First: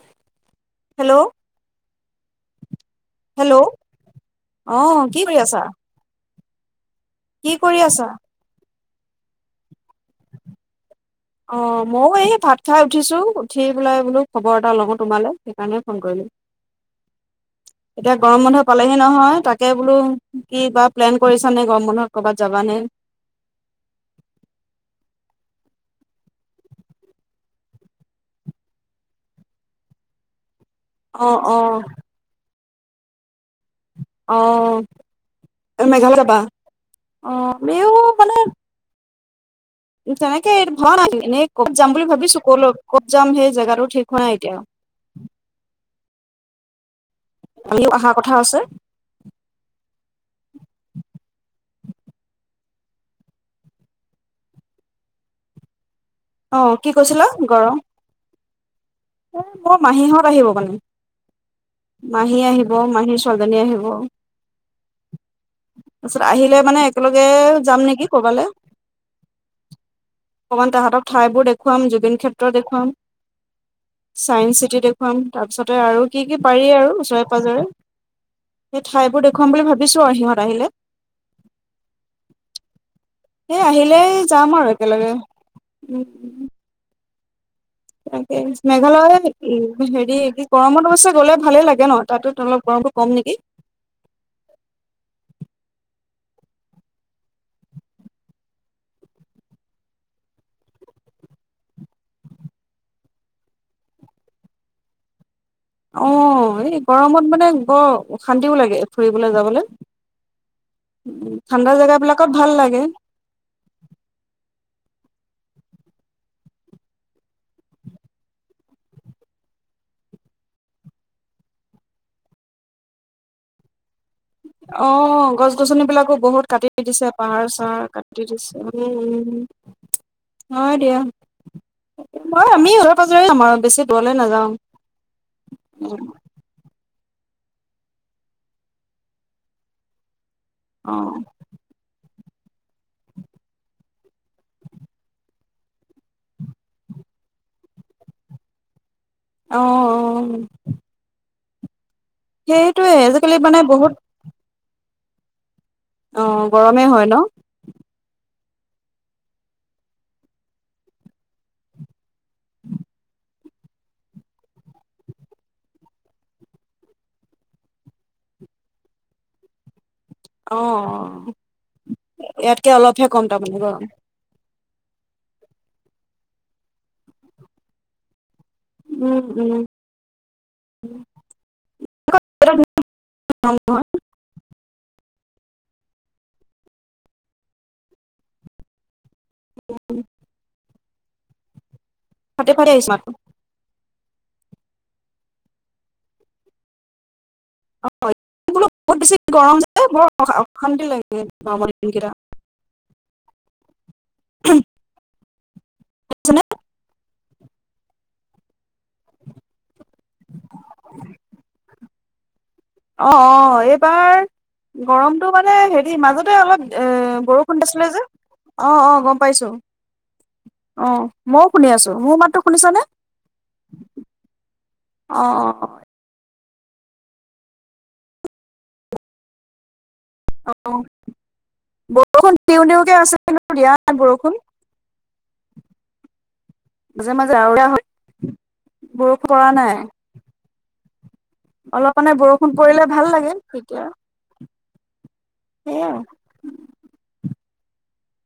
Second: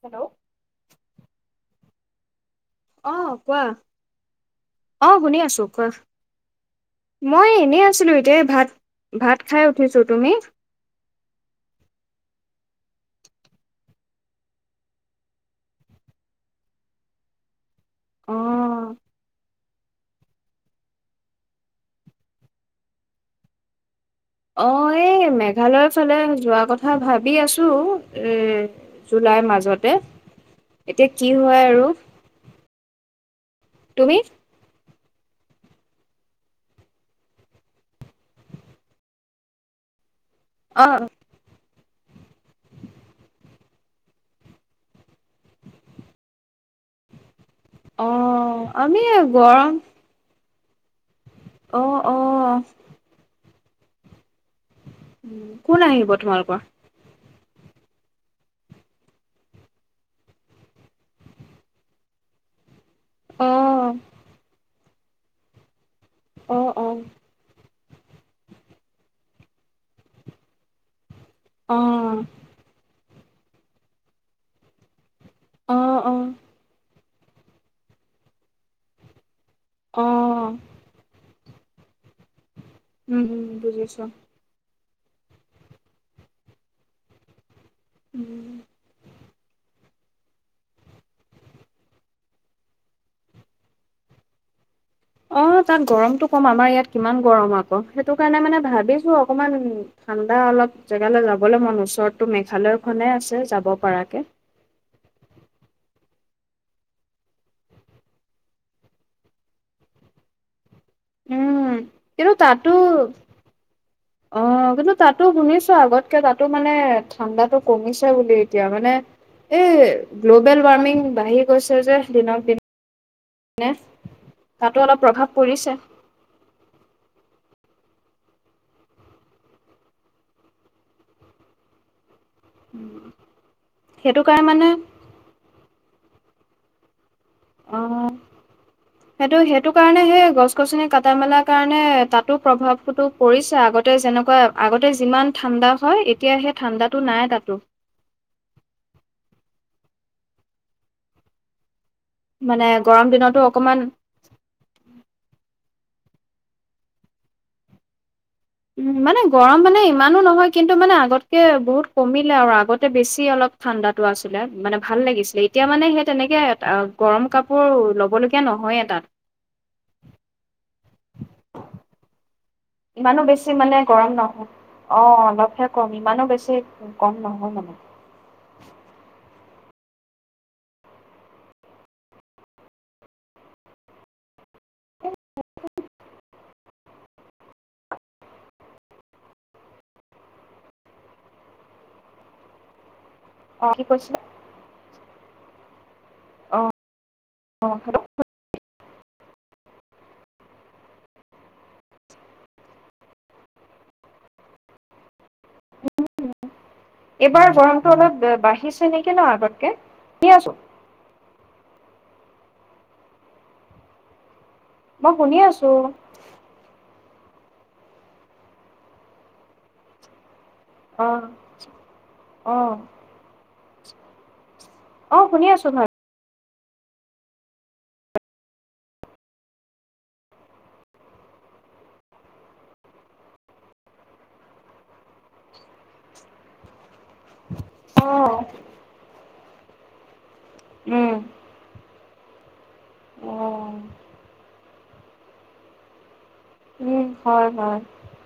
Hello hello অহ hello কোৱা অ অহ কি কৰি শুনি আছা আছো কোৱা। মই কি কৰি এনেই আছা আছিলো এতিয়া ভাত ভাত খাই উঠিছো, তুমি? অ'! মইয়ো এই ভাত খায় উঠিছোঁ। উঠি পেলাই বোলো, খবৰ এটা লওঁ তোমালৈ সেইকাৰণে ফোন কৰিলোঁ। এতিয়া অ গৰম বন্ধ পালেহি নহয়। তাক তাকে বোলো কি বা প্লেন কৰি ছা নে গৰম বন্ধত কৰ'বাত যাবা নে? অ এই মেঘালয়ৰ ফালে যোৱা কথা ভাবি আছো এ জুলাই তাৰ মাজতে [inaudible] এতিয়া কি অ হয় আৰু? তুমি অহ মেঘালয় যাবা? অ মে অ মানত তেনেকে অ ভৰা নাই দেখোন এনেকে কত যাম বুলি ভাবিছো ক'লৈ কত যাম সেই জেগাটো ঠিক হোৱা নাই এতিয়া। আমিও অ অহা কথা আছে আমি গৰম অ অ। উম কোন আহিব? তোমালোকৰ অ কি কৈছিলা গৰম এ মোৰ মাহীহঁত আহিব মানে মাহী আহিব মাহী অ চজনী আহিব। তাৰপিছত অ আহিলে মানে অ একেলগে যাম নেকি কৰবালৈ। অকমান তাহতৰ ঠাই বোৰ অ দেখুৱাম জুবিন ক্ষেত্ৰ দেখুৱাম। চাইন্স চিটি দেখুৱাম তাৰ অ পিছতে আৰু অ কি-কি পাৰি আৰু ওচৰে [unintelligible] সেই ঠাইবোৰ দেখুৱাম বুলি অ ভাবিছো আৰু সিহঁত আহিলে। উম সেই বুজিছো আহিলেই যাম আৰু একেলগে, উম-উম। তেনেকে উম মেঘালয় হেৰি কি গৰমত অৱশ্যে গ'লে ভালে লাগে ন, তাতটো অলপ গৰমটো কম নেকি। [inaudible] অ' তাত গৰমতটো কম আমাৰ ইয়াত কিমান গৰম আকৌ সেইটো কাৰণে মানে ভাবিছো অকমান [unintelligible] অলপ জেগালে যাবলে মন ওচৰতো মেঘালয়খনে আছে যাব পাৰাকে। [inaudible] অ' এই গৰমত মানে বৰ অশান্তিও লাগে ফুৰিবলে যাবলে। উম কিন্তু তাতো, অহ কিন্ত তাতো শুনিছো আগতকে তাতো মানে ঠাণ্ডাটো কমিছে বুলি এতিয়া মানে এ গ্ল'বেল ৱাৰ্মিং বাঢ়ি গৈছে যে দিনক দিন নে। অ' গছ গছনি বিলাকো বহুত কাটি দিছে পাহাৰ চাহাৰ কাটি দিছে, উম- উম্। হয় দিয়া। মই আমি ওচৰে পাজৰেই যাম আৰু বেছি দূৰলে সেইটো কাৰণে নাযাওঁ। মানে অ' সেইটো সেইটো কাৰণে সেই গছ গছনি কাটা অ', মেলা কাৰণে তাত টো প্ৰভাৱতো পৰিছে আগতে যেনেকুৱা আগতে যিমান ঠাণ্ডা হয় এতিয়া সেই ঠাণ্ডাটো নাই। তাতো। অ'-অ'। মানে সেইটোয়ে গৰম আজিকালি দিনতো মানে অকমান বহুত অ', গৰমেই হয় ন। উম মানে গৰম মানে ইমানো নহয় কিন্তু মানে আগতকে বহুত কমিলে আৰু আগতে বেছি অলপ ঠাণ্ডাটো আছিলে মানে ভাল লাগিছিলে এতিয়া মানে সেই তেনেকে গৰম কাপোৰ ল'বলগীয়া নহয়ে তাত। অ' ইয়াতকে অলপহে ইমানো কম বেছি তাৰমানে মানে গৰম। নহয় অ' অলপহে কম ইমানো বেছি কম নহয় মানে। উম উম- উম। [unintelligible] উম- উম। ফাটি - ফাটি আহিছে মাতটো। অ', কি কৈছিলা। অ'-অ' হেল'। এ বৰ অশান্তি লাগে গৰমৰ দিনকেইটা। [unintelligible] এইবাৰ গৰমটো অলপ বাঢ়িছে নেকি ন আগতকে, দি আছো। অ'- অ' এইবাৰ মই গৰমটো শুনি মানে আছো হেৰি মাজতে অলপ এ। বৰষুণতে আছিলে যে অ' অ' গম পাইছো। অ' মইও শুনি আছো মোৰ মাতটো অ শুনিছ নে। অ', শুনি আছো হয়। অ'। বৰষুণ দিওঁ দিওকে আছে কিন্ত দিয়া নাই বৰষুণ। মাজে-মাজে [unintelligible] হয় অ বৰষুণ পৰা নাই। উম। অলপ মানে বৰষুণ পৰিলে ভাল অ লাগে সেইটো আৰু। সেইয়া উম হয় হয়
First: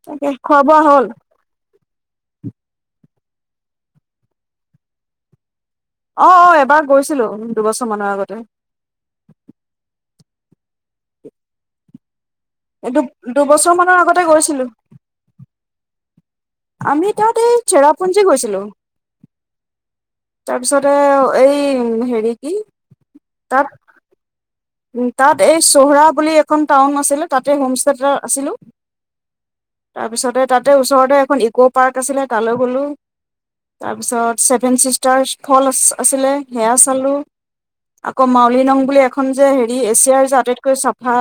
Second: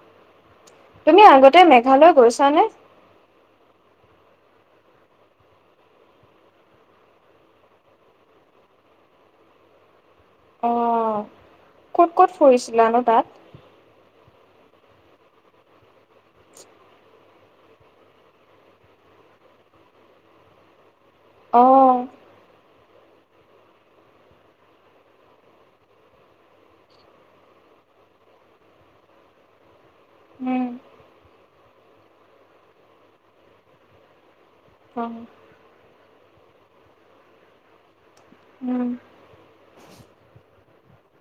তাকে খোৱাবোৱা হ'ল ঘৰলৈলৈ গৈছ নে অ অ এবাৰ গৈছিলোঁ দুবছৰ মানৰ আগতে অহ দুবছৰমানৰ আগতে গৈছিলোঁ আমি তাত এই চেৰাপুঞ্জী গৈছিলো তাৰপিছত অ এই হেৰি কি তাত। তাত এই চোহৰা বুলি এখন টাউন আছিলে তাতে হোম ষ্টে এটা আছিলো তাৰপিছতে উম তাতে ওচৰতে এখন ইক' পাৰ্ক আছিলে তালৈ গলো তাৰপিছত চেভেন অ চিষ্টাৰ ফল আছিলে সেয়া চালো আকৌ মাউলি নং উম বুলি এখন যে হেৰি এছিয়াৰ যে আটাইতকৈ চাফা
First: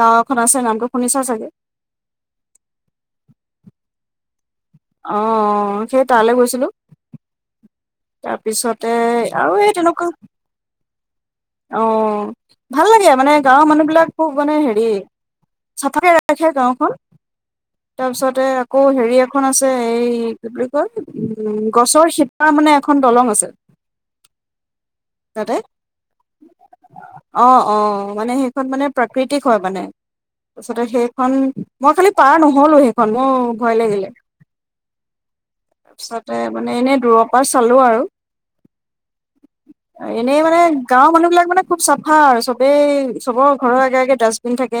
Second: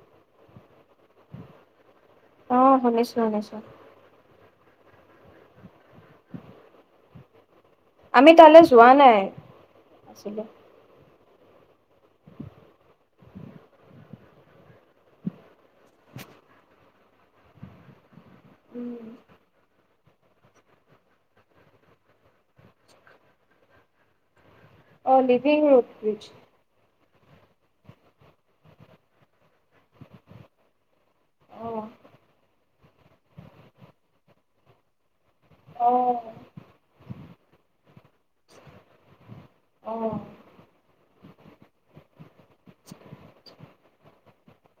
গাওঁ এখন আছে নামটো শুনিছা চাগে অ শুনিছো শুনিছো অ সেই তালৈ গৈছিলো আমি তালৈ যোৱা তাৰপিছতে নাই আৰু এই তেনেকুৱা আছিলে অ ভাল লাগে মানে গাঁৱৰ মানুহ বিলাক খুব মানে হেৰি চাফাকে ৰাখে গাওঁখন তাৰপিছতে আকৌ উম হেৰি আকৌ এখন আছে এই কি বুলি কয় উম গছৰ সীতা মানে এখন দলং আছে [unintelligible] অ তাতে। লিভিং ৰিজ অ অ মানে সেইখন মানে প্ৰাকৃতিক হয় মানে তাৰপিছতে সেই খন অ মই খালি পাৰ নহ'লো সেইখন মোৰ ভয় লাগিলে। অ তাৰপিছতে মানে এনেই দূৰৰ পৰা চালো আৰু। অ এনেই মানে গাঁওৰ মানুহ বিলাক মানে খুব চাফা আৰু চবেই চবৰ ঘৰৰ আগে আগে ডাষ্টবিন থাকে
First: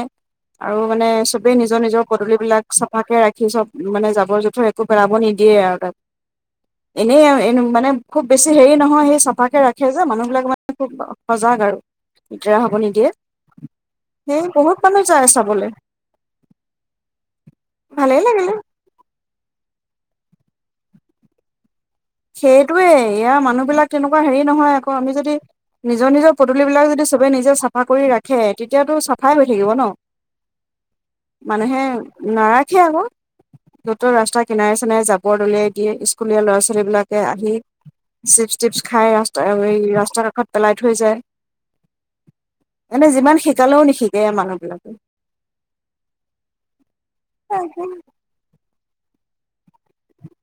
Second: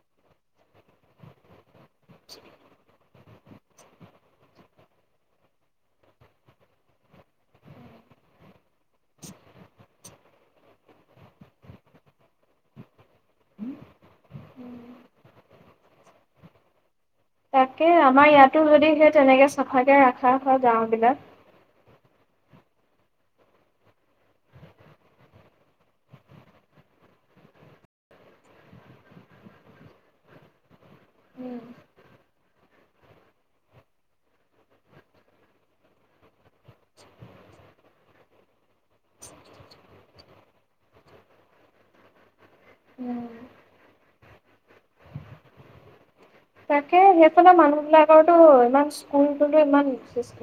আৰু মানে চবে নিজৰ নিজৰ পদূলা বিলাক চাফাকে ৰাখি চব মানে জাবৰ জোথৰ একো পেলাব নিদিয়ে আৰু তাক এনেই এ মানে খুব বেছি হেৰি নহয় সেই চাফাকে ৰাখে যে মানুহ বিলাক মানে খুব সজাগ আৰু লেতেৰা হ'ব নিদিয়ে সেই বহুত উম মানুহ যায় চাবলৈ [unintelligible] তাকে ভালেই আমাৰ লাগিলে ইয়াতো যদি সেই তেনেকে চাফাকে ৰখা হয় গাওঁ বিলাক সেইটোৱে ইয়াৰ মানুহবিলাক তেনেকুৱা হেৰি নহয় আকৌ আমি যদি নিজৰ নিজৰ পদূলিবিলাক যদি সবে নিজে চাফা কৰি ৰাখে তেতিয়াতো চাফাই হৈ থাকিব ন মানুহে নাৰাখে আকৌ যতো ৰাস্তা কিনাৰে চিনাৰে জাবৰ দলিয়াই দিয়ে স্কুলীয়া ল'ৰা ছোৱালী বিলাক আহি চিপ চিপছ খাই ৰাস্তা এই ৰাস্তাৰ কাষত পেলাই থৈ যায় এনে যিমান শিকালেও নিশিকে এই মানুহবিলাকে। এ সেইফালে মানুহ বিলাকৰ ইমান স্কুলো ইমান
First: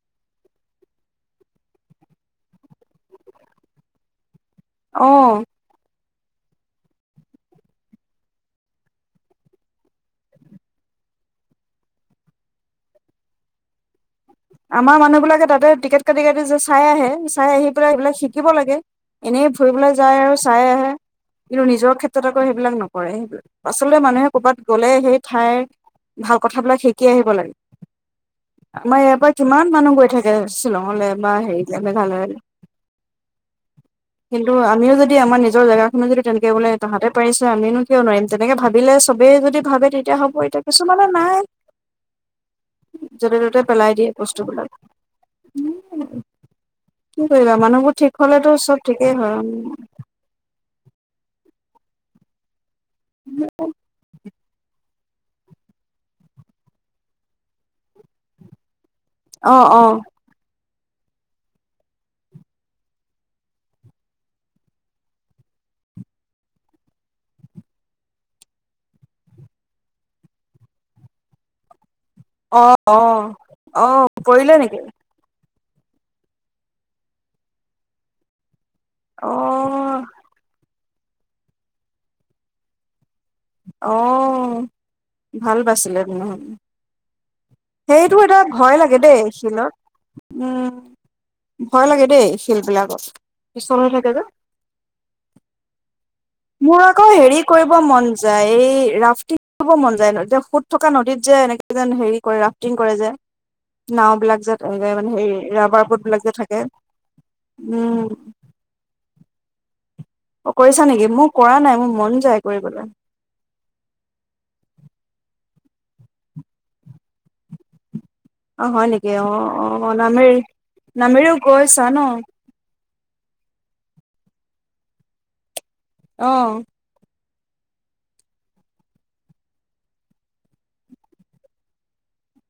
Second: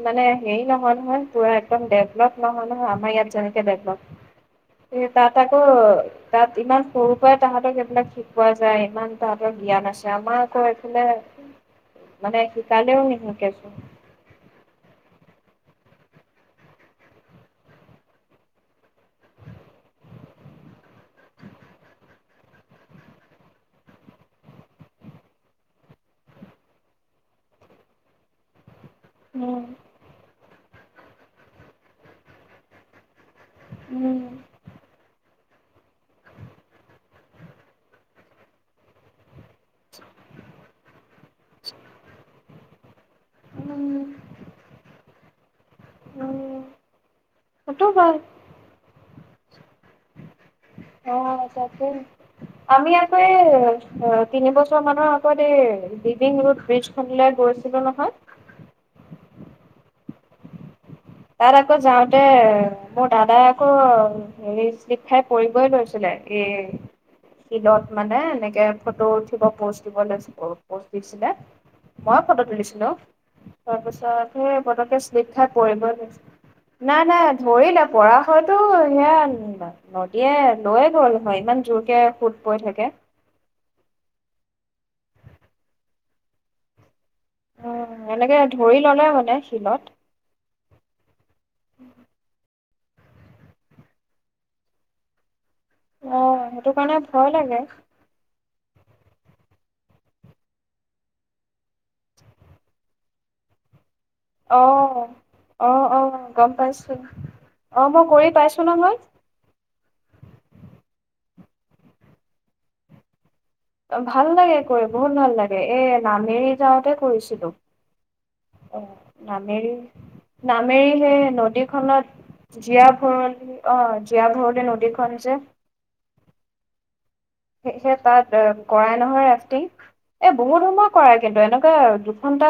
মানে হেৰি নহয় নহয় পুৰা একদম ডেভলপ নহয় নহয় আমাৰ ইয়াত যেনেকে অ [unintelligible] তাত ইমান সৰু পৰাই তাহাঁতক সেইবিলাক শিকোৱা যায় ইমান তাহাঁতৰ জ্ঞান আছে আমাৰ আকৌ এইফালে মানে শিকাল দে ন শু কেছো আমাৰ মানুহবিলাকে তাতে টিকেট কাটি কাটি যে চাই আহে চাই আহি পেলাই সেইবিলাক শিকিব লাগে এনে ফুৰিবলৈ যায় আৰু চাই আহে। কিন্তু নিজৰ ক্ষেত্ৰত আকৌ সেইবিলাক নকৰে সেইবাক পাছলৈ মানুহে কৰবাত গলে সেই ঠাইৰ ভাল কথাবিলাক শিকি আহিব লাগে আমাৰ পৰা উম কিমান মানুহ গৈ থাকে শ্বিলঙলৈ বা হেৰি মেঘালয়লৈ উম কিন্তু আমিও যদি আমাৰ নি নিজৰ জেগাখিনি যদি তেনেকে বোলে তাহাঁতে পাৰিছে আমিনো কিয় নোৱাৰিম তেনেকে ভাবিলে চবেই যদি ভাবে তেতিয়া হ'ব তে কিছুমানে নাই [inaudible] য'তে ত'তে পেলাই উম দিয়ে বস্তুবিলাক উম কি কৰিবা সেইটো মানুহবোৰ হয় ঠিক হলেতো চব ঠিক এই ধৰণ অ' তাকে, আমি আকৌ এই অ' তিন বছৰ মানৰ আগত এই লিভিং ৰোড ব্ৰিজ খনলে গৈছিলো নহয় অহ' অহ' তাত আকৌ যাওঁতে মোৰ দাদাই আকৌ হেৰি শ্লিপ খাই পৰিবই লৈছিলে এ শিলত মানে এনেকে ফটো উঠিব পষ্ট দিব লৈ পষ্ট দিছিলে মই ফটো অ', তুলিছিলো অ', তাৰ অ', পিছত পৰিলে সেই নেকি? পটকে শ্লেপ খাই [unintelligible] নাই নাই ধৰিলে পৰা হৈ টো সয়া অ', নদীয়ে লৈয়ে গ'ল হয় ইমান জোৰকে সুত বৈ থাকে অহ' ভাল বাছিলে তেনে হ'লে। উম সেইটো এটা এনেকে ভয় ধৰি লাগে ললে দেই মানে শিলত উম ভয় লাগে দেই শিলবিলাকত পিচল হৈ থাকে যে অ সেইটো মোৰ কাৰণে আকৌ ভয় হেৰি লাগে কৰিব মন যায় এই ৰাফটিং কৰিব মন যায় যে সুত থকা নদীত যে এনেকে যেন হেৰি কৰে ৰাফটিং কৰে যে নাওঁ বিলাক যে অ মানে হেৰি অ ৰাবাৰ অ ব্ৰট বিলাক যে গম থাকে। পাইছো অ মই উম। কৰি পাইছো নহয় অ কৰিছা নিকি মই কৰা নাই মোৰ মন যায় কৰিবলে ভাল লাগে কৰি বহুত ভাল লাগে এই নামেৰি যাওঁতে কৰিছিলো অ' হয় নেকি? অ', নামেৰি অ', নামেৰি নামেৰি সেই নামেৰিও গৈছা ন? নদীখনত জীয়া ভৰলি অ জীয়া ভৰলি নদীখন যে অহ সেই সেহে তাত কৰাই নহয় ৰাফটিং। এ বহুত সময় কৰাই কিন্তু এনেকুৱা দুঘন্টা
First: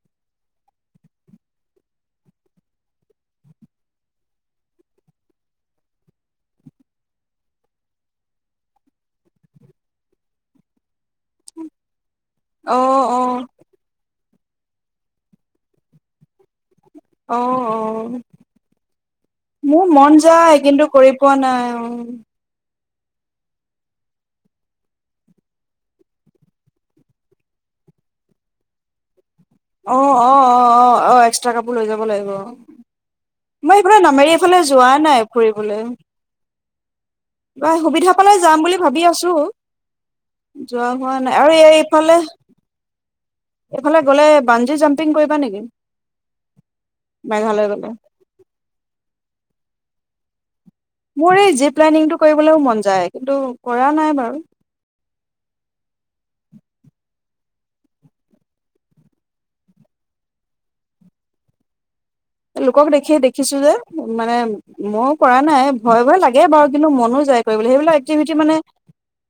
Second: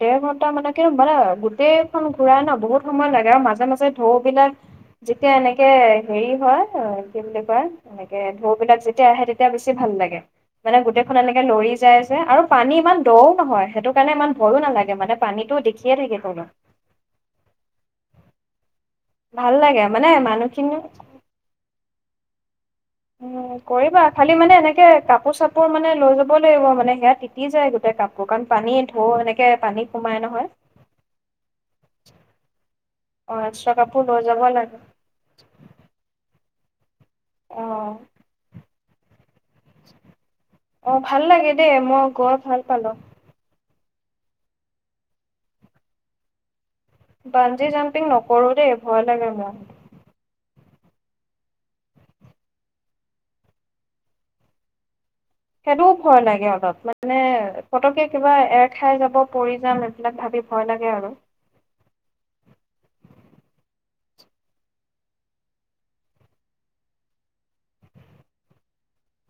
দেৰ ঘন্টা মানে কে মানে গোটেই খন ঘূৰাই ন বহুত সময় লাগে আৰু মাজে মাজে ঢৌ বিলাক যেতিয়া, এনেকে হেৰি হয় কি বুলি কয় এনেকে ঢৌবিলাক যেতিয়া যেতিয়া আহে, তেতিয়া বেছি ভাল লাগে, মানে গোটেই খন এনেকে লৰি যাই যে আৰু পানী অ ইমান দ অ ও নহয় সেইটো কাৰণে ইমান ভয়ো নালাগে মানে পানীতো দেখিয়ে থাকে তলত অ অ ভাল লাগে মোৰ মানে মন যায় মানুহখিনি কিন্তু কৰি পোৱা নাই উম উম কৰিবা খালি মানে এনেকে কাপোৰ চাপোৰ মানে লৈ যাব লাগিব মানে সেয়া তিতি যায় গোটেই গাত অকণ পানী ধৈ মানে অ অ অ অ অ একস্ট্ৰা কাপোৰ লৈ যাব লাগিব অ অ, এক্সট্ৰা মই সেফালে কাপোৰ লৈ নামেৰি যাব এইফালে লাগে যোৱা নাই ফুৰিবলৈ অ, বা সুবিধা পালে যাম বুলি ভাবি আছো যোৱা অ, হোৱা ভাল নাই লাগে আৰু এই দেই মই ইফালে গৈ ভাল পালো এইফালে গ'লে বান্জী জাম্পিং কৰিবা নেকি? মেঘালয় বান্জি গ'লে জাম্পিং নকৰোঁ দেই ভয় লাগে মোৰ। মোৰ এই জেত প্লেনিংটো কৰিবলে মন যায় কিন্তু কৰা নাই বাৰু সেইটোও ভয় লাগে আক পতমানে পতকে কিবা এৰ খাই যাব পৰি যাম এইবিলাক ভাবি ভয় লাগে আৰু [unintelligible] লোকক দেখি দেখিছো যে মানে মও কৰা নাই ভয় ভয় লাগে বাৰু কিন্তু মনো যায় কৰিবলৈ সেইবিলাক এক্টিভিটি মানে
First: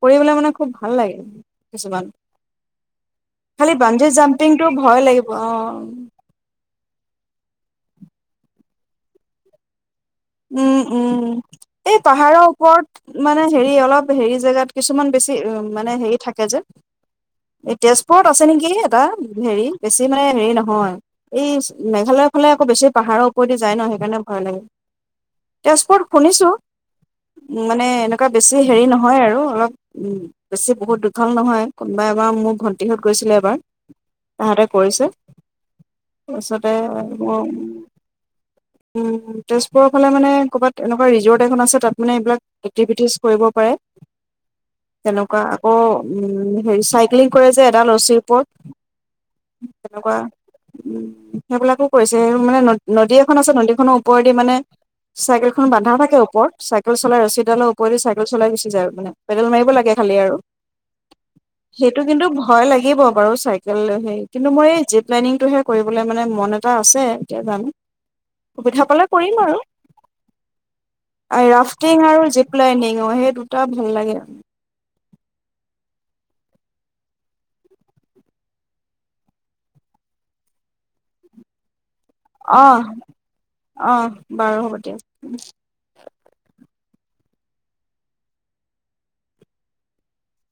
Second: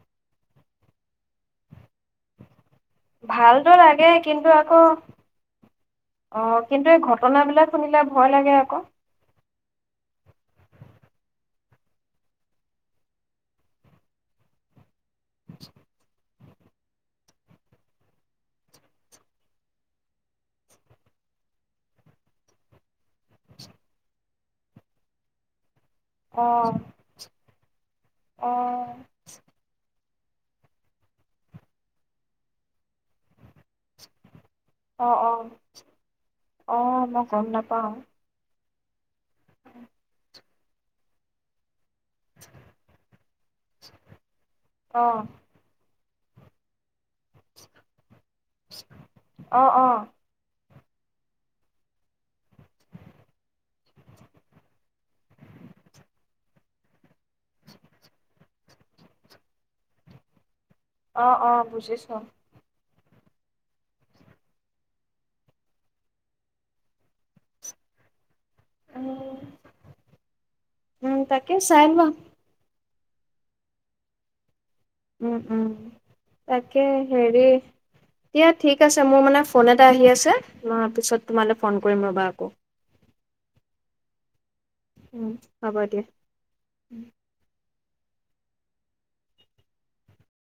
কৰিবলে মানে খুব ভাল লাগে কিছুমান ভালতো খালি বানজি লাগে কিন্তু জাম্পিংটো আকৌ ভয় লাগিব অ অ' কিন্তু এই ঘটনাবিলাক। শুনিলে ভয় লাগে আকৌ উম উম এই পাহাৰৰ ওপৰত মানে হেৰি অলপ হেৰি জেগাত কিছুমান বেছি উ মানে হেৰি থাকে যে এই তেজপুৰত আছে নেকি এটা হেৰি বেছি মানে হেৰি নহয় এই মেঘালয় ফালে আকৌ বেছি পাহাৰৰ ওপৰেদি যায় ন সেইকাৰণে ভয় লাগে তেজপুৰত অ, শুনিছোঁ মানে এনেকুৱা অ, বেছি হেৰি নহয় আৰু অলপ বেছি বহুত দীঘল নহয়, কোনোবা এবাৰ মোৰ ভণ্টিহত গৈছিলে এবাৰ তাহাতে কৰিছে অ, অ, ওচতে অ, মই গম নাপাওঁ। [unintelligible] উম, তেজপুৰৰ ফালে মানে ক'বাত এনেকুৱা ৰিজৰ্ট এখন আছে তাত মানে এইবিলাক এক্টিভিটিজ কৰিব পাৰে, অ', তেনেকুৱা আকৌ উম, হেৰি চাইক্লিং কৰে যে এডাল ৰচীৰ ওপৰত, অ', অ', তেনেকুৱা উম, সেইবিলাকো কৰিছে সেই মানে নদী এখন আছে নদীখনৰ ওপৰেদি মানে চাইকেলখন বান্ধা থাকে ওপৰত, চাইকেল চলাই ৰছীডালৰ ওপৰেদি চাইকেল চলাই গুচি যায় মানে পেডেল মাৰিব লাগে খালি আৰু। অ', অ', সেইটো বুজিছোঁ। কিন্তু ভয় লাগিব বাৰু চাইকেল হেই কিন্তু মোৰ এই জীপ লাইনিংটোহে কৰিবলে মানে মন এটা আছে। এতিয়া জানো সুবিধা পালে উম, কৰিম আৰু। উম, এই তাকে চাই লোৱা। ৰাফটিং আৰু জীপ লাইনিং। অ সেই দুটা ভাল লাগে আ। উম উম, তাকে হেৰি দিয়া ঠিক আছে মোৰ মানে ফোন এটা আহি আছে। মই পিছত তোমালে ফোন কৰিম ৰ'বা আকৌ। অ অ বাৰু হ'ব দিয়ক উম' হ'ব দিয়া উম'।